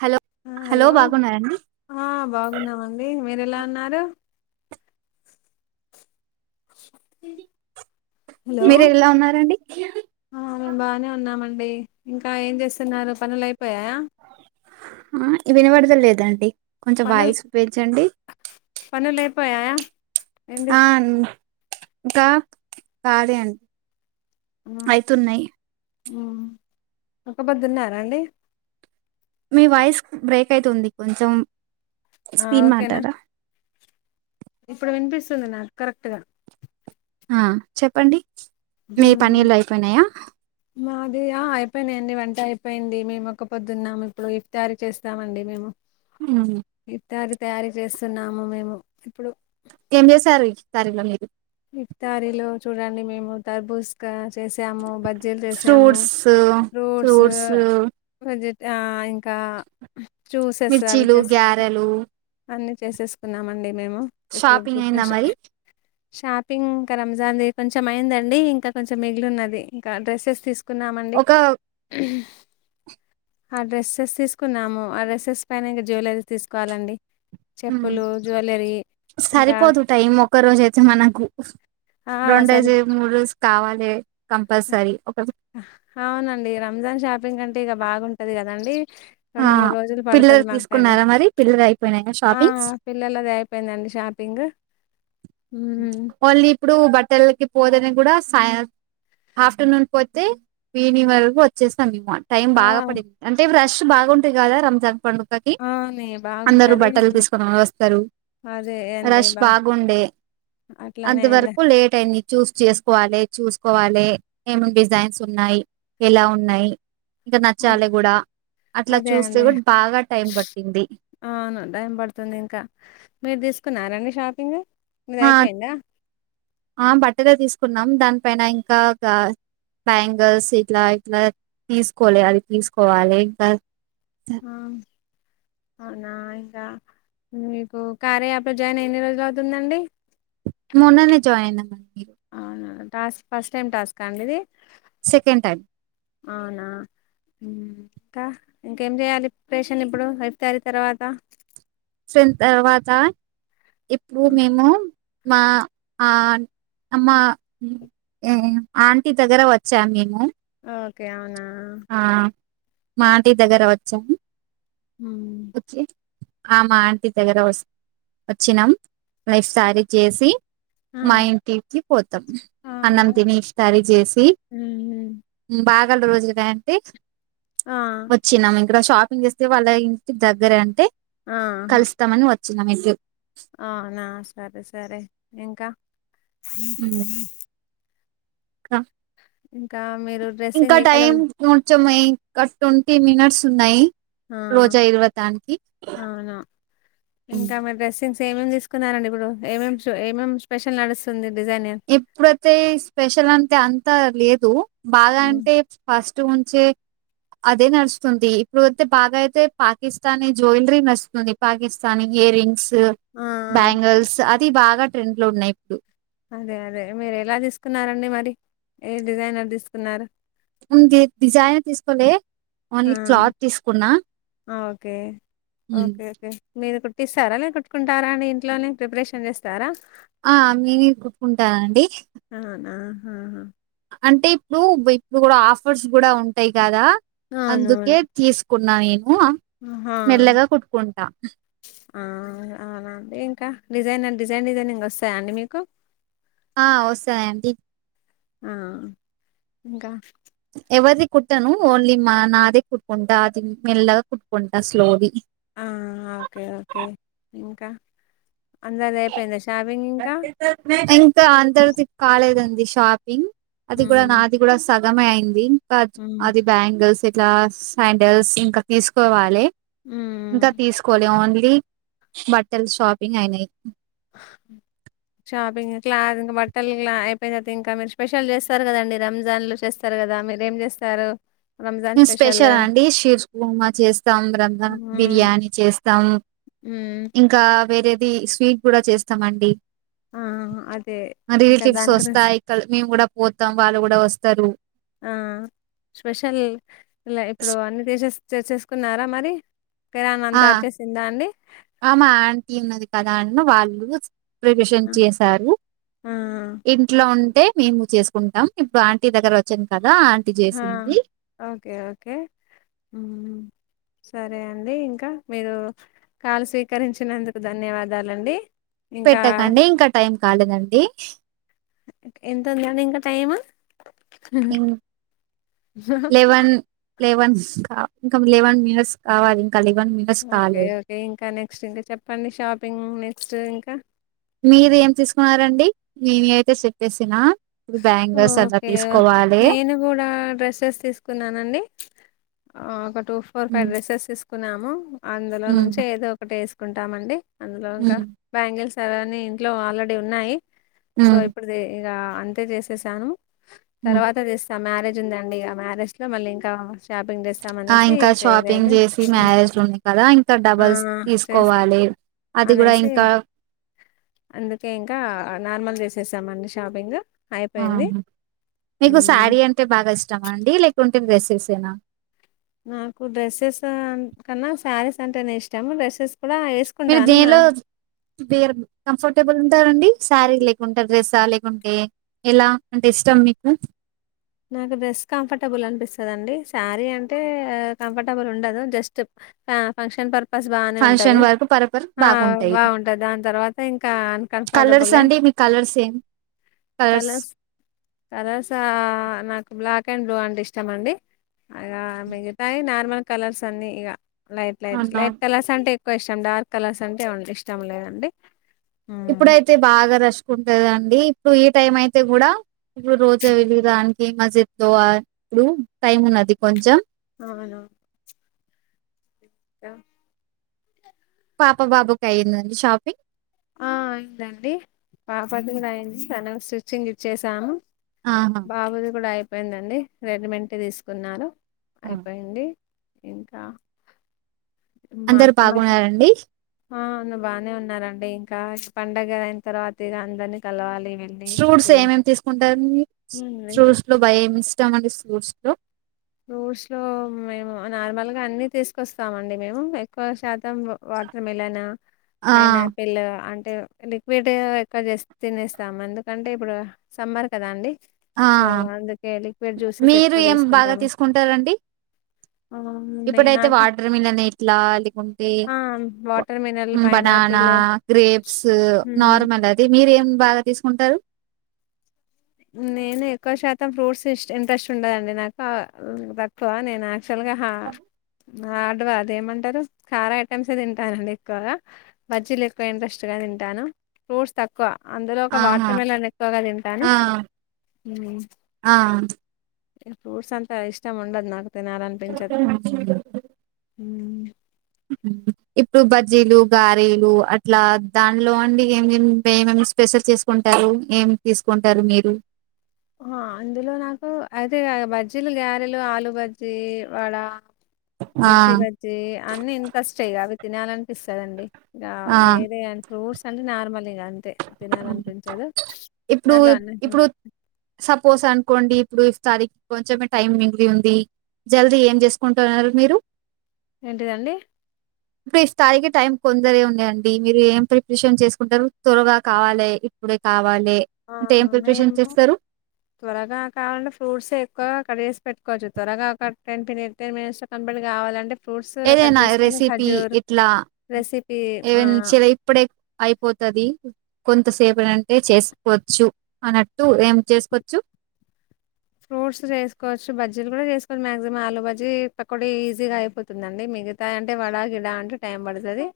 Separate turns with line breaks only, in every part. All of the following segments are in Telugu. హలో
ఆ హలో ఆ బాగున్నామండి మీర ఎలా ఉన్నారు ఉ
మీరు ఎలా ఉన్నారండి
ఆ మేము బానే ఉన్నామండి ఇంకా ఏం చేస్తున్నారు పనుల
ఆ వినవడద లేదండి కొంచెం
పనులు
వాయిసు పెంచండి
పయా
ఆన్ ఇంకా కాలీ అండి అయితున్నయ్
ఒక బొద్దున్నారాండి
మీ వాయిస్ బ్రేక్ అయితుంది కొంచెం
ఆ
స్పీడ్
ఓకేనా
మాట్లాడరా
ఇప్పుడు వినిపిస్తుంది నాకు కరెక్ట్ గా
ఆ చెప్పండి మీ
ఉమ్
పన్నీళ్ళు అయిపోయినాయా
మాది ఆ అయిపోయినాయండి వంట అయిపోయింది మేము ఒక్క పొద్దున్నాము ఇప్పుడు ఇఫ్ తారి చేస్తామండి మేము ఇతరి తయారు చేస్తున్నాము మేము ఇప్పుడు
ఏం చేస్తారు ఇతరీ ల మీరు
ఇఫ్తారీలో చూడండి మేము దర్బూస్గా చేసాము బజీలు చేసము
ఫ్రూట్స్
ఫ్రూట్స్ వెజి ఆ ఇంకా చూసేస్ అవి
మిర్చీలు
చేస్
గ్యారెలు
అన్ని చేసేసుకున్నామండి మేము ఇప్పుడు
షాపింగ్ అయిందా మరి
[unintelligible] షాపింగ్ ఇంకా రంజాన్ది కొంచెం అయిందండి ఇంకా కొంచెం మిగిలి వున్నది ఇంకా డ్రెస్సెస్ తీసుకు కున్నామండి
ఒక
ఆ డ్రెస్సెస్ తీసుకున్నాము ఆ డ్రస్సెస్ పైన ఇంకా జ్యువలరీస్ తీసుకోవాలండి
ఊ
చెప్పులు జ్యువెలరీ ఇంకా
సరిపోదు టైం ఒక రోజే చి మనకు
ఆ సరి
రొండేసి మూడు డ్రెస్ కావాలి కంపల్సరీ ఒక
అవునండి రంజాన్ షాపింగ్ అంటే ఇక బాగుంటది కదండి
ఆ
రెండు మూడు రోజులు
పిల్లలు
పడుతది మాకు టైము
తీసుకున్నారా మరి పిల్లలు అయిపోయినాయా
ఆ
షాపింగ్స్
పిల్లలది అయిపోయిందండి షాపింగు
ఓన్లీ ఇప్పుడు బట్టలకి పోదని కూడా సాయ ఆఫ్టర్నూన్ పోతే ఈవినింగ్ వరకు వచ్చేస్తాం ఈ మార్ టైం బాగా
ఆ
పడింది అంటే రష్ బాగుంటది కదా రంజాన్ పండు కకి
అవునే
అందరు
బాగుంటది.
బట్టలు తీసుకని వస్తారు
అదే అండి
రష్
బా
బాగుండే
అట్లానే అండి
అంతవరకు లేట్ అయి న్ని చూస్ చేసుకోవాలి చూసుకోవాలి ఏమ డిజైన్స్ ఉన్నాయి ఎలా ఉన్నాయి ఇంకా
అ-
నచ్చాలి కూడా అట్లా
అదే
చూస్తే
అండి
కూడా బాగా టైం పట్టింది
అవును టైం పడుతుంది ఇంకా మీరు తీసుకున్నారండి షాప్
ఆ బట్టలు తీసుకున్నాం దానిపైన ఇంకా బ్యాంగిల్స్ ఇట్లా ఇట్లా తీసుకోలేాలి తీసుకోవాలి ఇంకా
ఆ అవున మీకు కార్య యాప్ లో జైన్ ఎన్ని రోజులు అవుతుందండి
మొన్ననే జాయి అయి అమ్మ మీరు
అవునా టాస్క్ ఫస్ట్ టైమ్ టాస్క్ అండి ఇది
సెకండ్ టైం
అవునా ఇంకా ఇంకేం చెయాలి ప్ర ప్రేషన్ ఇప్పుడు అయిపు తారీ తర్వాత
చిన తర్వాత ఇప్పుడు మేము మా ఆ అమ్మ ఆంటీ దగ్గర వచ్చా నేను
ఓకే అవునా
ఆ ఆంటీ దగ్గర వచ్చా
హు
ఆ మా ఆంటీ దగ్గర వ వచ్చినాం లైఫ్ [unintelligible] చేసి
ఆ
మా ఇంటికి పోతాం
అవునా
అన్నం తినే స్టారీ చేసి
ఉమ్,
బాగాల రోజుగా అంటే
ఆ
వచ్చినాం ఇక్కడ షాక్ ఓపన్ చేస్తే వాళ్ళ ఇంటి దగ్గర అంటే
ఆ
కలుస్తామని వచ్చినన్నాం ఇ
అవునా సరే సరే ఇంకా హ హ
క
ఇంకా మీరు
ఇంకా
డ్రెస్సింగ్ ఏ కలర్
టైమ్ కొంచం ఇంకా ట్వంటీ మినిట్స్ ఉన్నాయి
ఆ
రోజా ఇరవతానికి
ఏమేం తీసుకున్నారండి ఇప్పుడు ఏమేం ఏమేం స్పెషల్ నడుస్తుంది డిజైన్
ఎప్పుడైతే స్పెషల్ అంటే అంతా లేదు బాగా
ఉమ్.
అంటే ఫస్ట్ [unintelligible] అదే నడుస్తుంది ఇప్పుడు అయితే బాగా అయితే పాకిస్తానీ జ్యువెలరీ నడుస్తుంది పాకిస్తానీ ఇయర్ రింగ్స్
ఆ ఆ,
బ్యాంగిల్స్ అది బాగా ట్రెండ్ లో ఉన్నాయి ఇప్పుడు
అదే అదే మీరు ఎలా తీసుకున్నారంండి మరి ఏ డిజైైనర్ తీసుకున్నారు
ఉంది డిజైన్ తీసుకోలే ఓన్లీ క్లాత్ తీసుకున్నా
ఆ ఒకే ఒకే [unintelligible] ఇస్తారా లే కొట్టుకుంటారా అండి ఇంట్లోనే ప్రిపరేషన్ చేస్తారా
ఆ మీది కుట్టుకుంటానండి
అవునా ఆహా
అంటే ఇప్పుడు ఇప్పుడు కూడా ఆఫర్స్ కూడా ఉంటాయి కదా అందుకే తీసు [unintelligible]
హా ఆ అవునండి ఇంకా డిజైైనర్ డిజైన్ డిజైనింగ్ వస్తాయా అండి మీకు
ఆ వస్తాయి ఆంటీ
ఆ ఇంకా
ఎవది కుట్టాను ఓన్లీ మా నాదే కుట్కుంటా అది మెల్లగా కుట్కుంటా స్లోలీ
ఆ ఓకే ఓకే ఇంకా అందరిది అయిపోయింద
ఇంకా అంధర్ది కాలేదండి షాపింగ్ అది కూడా
మ్మ్
నాది కూడా సగమే అయింది ఇంకా అది బ్యాంగిల్స్ లా శాండల్స్ ఇంకా తీసుకోవాలి ఇంకా తీసుకోవాలి ఓన్లీ బట్టలు షాపింగ్ అయినయి
షాపింగ్ ఇట్లా ఇంకా బట్టలు ఇలా అయిపోయినత ఇంకా మీరు స్పెషల్ చేస్తారు కదండి రంజాన్ లు చేస్తారు కదా కదా మీర ఏం చేస్తారు
స్పెషల్ అండి షీర్స్ బమా చేస్తాం రంధ
మ్మ్
బిర్యానీ చేస్తాం
మ్మ్
ఇంకా వేరేది స్వీట్ కూడా చేస్తామండి
ఆ అదే ఇంకా
రిలేటివ్స్
దాని గురించి
వస్తాయి ఇక్క మేము కూడా పోతాం వాళ్ళు కూడా వస్తారు
ఆ స్పెషల్ ఇలా ఇప్పుడు అన్ని దేశెస్ చర్చేసుకున్నారా మరి కిరాణా
ఆ
అంతా వచ్చేసిందా అండి
ఆమ ఆంటీ ఉన్నది కదా వాళ్ళు ప్రిపషన్
ఆ
చేసారు
ఆ
ఇంట్లో ఉ అే మేము చేసుకుంటాం ఇప్పుడు ఆంటీ దగ్గర వచ్చాను కాద
హ ఓకే ఓకే సరే అండి ఇంకా మీరు కాల్ స్వీకరించినందుకు ధన్యవాదాలండి ఇంకా
పెట్టకండి ఇంకా టైం కాలేదండి
ఎంతుంది అండి ఇంకా టైమ్
లేవన్ ఇంకా లెవన్ మినిట్స్ కావాలి ఇంకా లెవెన్ మినిట్స్
ఓకే
కాలేదు
ఓకే ఇంకా నెక్స్ట్ ఇంకా చెప్పండి షాపింగ్ నెక్స్ట్ ఇంకా
మీరు ఏం తీసుకున్నారంండి నేనువైతే చెప్పేసిన ఇప్పుడు బ్యాంగిల్స్ అలా
ఓకే
తీసుకోవాలి
నేను కూడా డ్రెస్సెస్ తీసుకున్నానండి ఒక two four five
um
dresses తీసుకున్నాము అందులో
ఉమ్
నుంచి ఏదో ఒకటి వేసుకుంటామండి అందులో ఇంకా
హ్మ్.
బ్యాంగిల్స్వ అీ ఇంట్లో ఆల్రెడీ ఉన్నాయి సో
హ్మ్.
ఇప్పుడు ఇగా తే చేసేసాను
హ్మ్.
తర్వాత చేస్తాను మ్యారేజ్ ఉందండి ఇక మ్యారేజ్ లో మళ్ళీ ఇంకా షాపింగ్ చేస్తాం
ఆ
అనేసి
ఇంకా షాపింగ్
చేయలేదు
చేసి
హ్మ్.
మ్యారేజ్ లో ఉంది కదా ఇంకా
ఆ
డబల్స్
చేస్
తీసుకోవాలి అది కూడా
అనేసి
ఇంకా
అందుకే ఇంకా నార్మల్ చేసేసాము అండి షాపింగ్
ఆహ
అయిపోయింది
మీకు
మ్మ్
శారీ అంటే బాగా ఇష్టం అండి లేకుంటే డ్రెస్సెస్ ఎన
నాకు డ్రెస్సెస్ కన్నా శారీస్ అంటేనేే ఇష్టాము డ్రెస్సెస్ కూడా
మీరు
వేసుకుంటాను నా
దేనిలో వేరు కంఫర్టబుల్ స్తారండి శారీ లేకుంటే డ్రెస్స లేకుంటే ఎలా అంటే ఇష్టం మీకు
నాకు డ్రెస్ కంఫర్టబుల్ అనిపిస్తుందిండి శారీ అంటే కంఫర్టబుల్ ఉండదు జస్ట్ ఆ ఫంక్షన్ పర్ ఫస్ట్ బానే ఉంటది
ఫంక్షన్ వరకు పర్పస్
ఆ
బాగుంటాయి.
బాగుంటది దాని తర్వాత ఇంకా అన్కంఫర్టబులే
కలర్ సేమ్
కలస్ కలస నాకు బ్లాక్ అండ్ బ్లూ అంటే ఇష్టం అండి ఇ మిగతాయి నార్మల్ కలర్స్ అన్ని ఇక లైట్ లైట్
అన్నా
లైట్ కలర్స్ అంటే ఎక్కువ ఇష్టం డార్క్ కలర్స్ అంటేడి ఇష్టం లేదండి ఉమ్.
ఇప్పుడుయితే బాగా దచ్చకుంటదండి ఇప్పుడు ఈ టైం అయితే కూడా ఇప్పుడు రోజా వెళడానికి మసీదులో ఇప్పుడు టైమ్ ఉన్నది కొంచెం
అవును అ
పాప బాబుకు అయ్యంద షాపింగ్
ఆ అయిందండి పాపది అయింది తనవి స్ట్రిచింగ్ ఇచ్చసాను
ఆహా!
బాబుది కూడా అయిపోయిందండి రెడీమెంట్ తీసుకున్నాను అయిపోయింది ఇంకా మా
అందరు
అత్తమ్మకి
బాగున్నారండి
ఆ అ బాగానే ఉన్నారండి ఇంకా పండుగ అయిన తర్వాత ఇగా అందరినీ కలవాలి వెళ్ళి
ఫ్రూట్స్ ఏమేమి తీసుకుంటారండి ఫ్రూట్స్ లో భయ ఏమి ఇష్టం అండి ఫ్రూట్స్ లో
ఫ్రూట్స్ లో మేము నార్మల్గా అన్ని తీసుకొస్తామండి మేము ఎక్కువ శాత మొత్తం వాటర్ మలన్
ఆ!
పైన్ ఆపిల్ అంట అంటే లిక్విడ్ ఎక్కువ చే తినేస్తాము ఎందుకంటే ఇప్పుడు సమ్మర్ కదా అండి
ఆ!
సో అందుకే లిక్విడ్ జ్యూసెస్ ఎక్కువ తీసుకుంటాము
కుంటారండి
అవునండి
ఇప్పుడైతే
నాకు
వాటర్ మిలన్ ఎట్లా లేకుంటే
ఆ వాటర్ మినరల్
బాణా అవునా
పైనాపిల్
గ్రేప్స్ నార్మల్ ఇది మీర ఏం బాగా తీసుకుంటారు.
నేను ఎక్కువ శాతం ఫ్రూట్స్ ఇ ఇంట్రెస్ట్ ఉండదండి నాకు తక్కువ నేను సలగాహ హడ్గ ఏమంటారు కారా ఐటమ్స్ ఏ తింటానండి ఎక్కువగా బజ్జీలు ఎక్కువ ఇంట్రెస్ట్ గా తింట, తింటాను ఫ్రూట్స్ తక్కువ అందులో ఒక
ఆహా!
వాటర్ మిలన్ ఎక్కువగా తింటాను,
ఆ! ఆ
ఫ్రూట్స్ అంతా ఇష్టం ఉండదు నాకు తినాలనిపించదు, ఉ
ఇప్పుడు బజ్జీలు గారేలు అట్లా దాంట్లో అండి ఏమి స్పెషల్ చేసుకుంటారు ఏం తీసుకుంటారు మీరు
ఆ అందులో నాకు అయితే బజ్జీలు, గ్యారెలు, ఆలుూ బజ్జీ, వడ
ఆ
మిర్చి బజ్జీ అన్నీ ఇంకా ఇంట్రెస్టే అవి తినాలనిపిస్తందండి. ఇంకా
ఆ
వేరే అ ఫ్రూట్స్ అంటే నార్మల్ ఇగా అంతే తినాలనిపించదు
ఇప్పుడు
దాంట్లో అన్న
ఇప్పుడు సపోజ్ అనుకోండి ఇప్పుడు ఇ తారీఖ కొంచమే టైమ్ మిగిలి ఉంది. జల్దీ ఏం చేసుకుంటున్నారు మీరు
ఏంటిదండి
ఇప్పుడు ఈ స్థాయికి టైం కొందరే ఉన్నాయండి మీరు ఏం ప్రిప్రిషన్ చేసుకుంటారు త్వరగా, కావాలి ఇప్పుడే కావాలి
ఆ
అంటే ఏం ప్రిపరేషన్
మేము
చేస్తారు
త్వరగా కావాలంటే ఫ్రూట్స్ ఎక్కువ కట్ చేస్త పెట్టుకోవచ్చు త్వరగా ఒక టెన్పిని టెన్ మినిట్స్ కంప్లీట్ కావాలంటే, ఫ్రూట్స్ కట్
ఏదైనా
చేసుకొని
రెసిపీ
ఖజూర్
ఇట్లా
రెసిపీ
ఈవన్
ఆహ్,
చిల ఇప్పుడే అయిపోత తది కొంత సేప అంటే చేసుకోవచ్చు అన్నట్టు ఏం చేసుకోవచ్చు,
ఫ్రూట్స్ చేసుకోవచ్చు బజ్జీలు కూడా చేసుకోవచ్చు మాక్సిమం ఆలుబజ్జీ పకోొడి ఈజీగా అయిపోతుందండి, మీ మిగతా అంటే వడ గిడా అంటే టైం పడుతది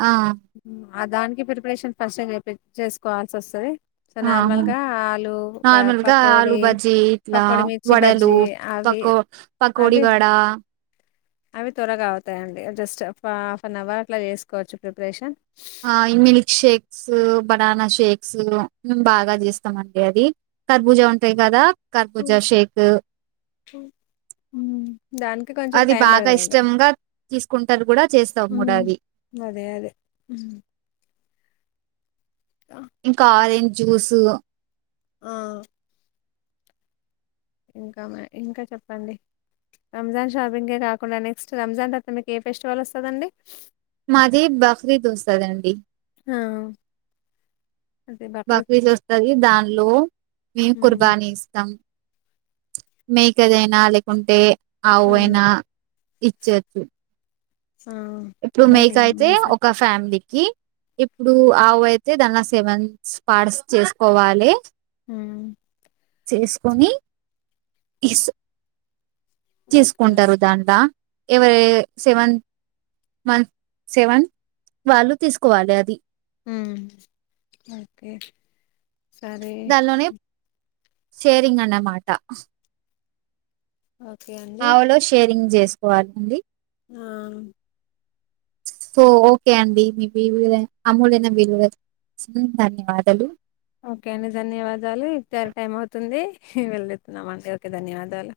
ఆ
ఆ దానికి ప్రిపరేషన్ ఫస్ట్ చె చేసుకోవాల్సి వస్తది, సో
ఆహా
నార్మల్గా ఆలు
నార్మల్గా ఆలు
పకోడి
బజ్జీ ఇట్లా
పకోడి, మిర్చి
వడలు
బజీ ఆవి
పకో
ఆ
పకోడి వడ
అవి త్వరగా అవుతాయండి జస్ట్ హాఫ్ అన్ అవర్ అట్లా చేసుకోవచ్చు preparation,
all milk shakes banana shakes మేము బాగా చేస్తామండి, అది కర్బూజా ఉంటాయి కదా కర్బూజా షేక్
ఉ
అది బాగా ఇష్టంగా తీసుకుంటారు కూడా చేస్తావు కూడా అది,
ఉ
ఇంకా ఆరెంజ్ జ్యూసు
ఆ ఇంకా మ ఇంకా చెప్పండి. రంజాన్ షాపింగ్కే కాకుండా నెక్స్ట్ రంజాన్ తరువాత మీకు ఏ ఫెస్టివల్ వస్తుందండి.
మాది బక్రీద్ వస్తాదండి,
ఆ
బక్రీద్ వస్తాది దాని లో మేము
హ్మ్
కుర్బానీ ఇస్తాం మేకదైనా లేకుంటే అవు
ఆ
అయినా ఇచ్చచ్చు
ఆ,
ఇప్పుడు
బయట
మేక అయితే
ఏమన్నా సార్
ఒక ఫ్యామిలీ, ఇప్పుడు ఆవు అయితే దాని సెవెన్స్ పట్స్ చేసుకోవాలి.
ఉ
చేసుకొని
ఓకే అండి
తీసుకుంటారు అదంతా, ఎవరు సెవెన్ వన్ సెవెన్ వాళ్ళు తీసుకోవాలి అది
బకే సారే
దానిలోనే షేరింగ్ అన్న మాటా
ఓకే అండి
రింగ్ చేసుకోవాలండి
ఆ
సో ఓకే అండి మీలు అమూల్యైన విలుగా ధన్యవాదాలు
ఓకే అండి ధన్యవాదాలు ఇచ్చారి టైం అవుతుందిే వెళ్ళితున్నామ అండి ఓకే ధన్యవాదాలు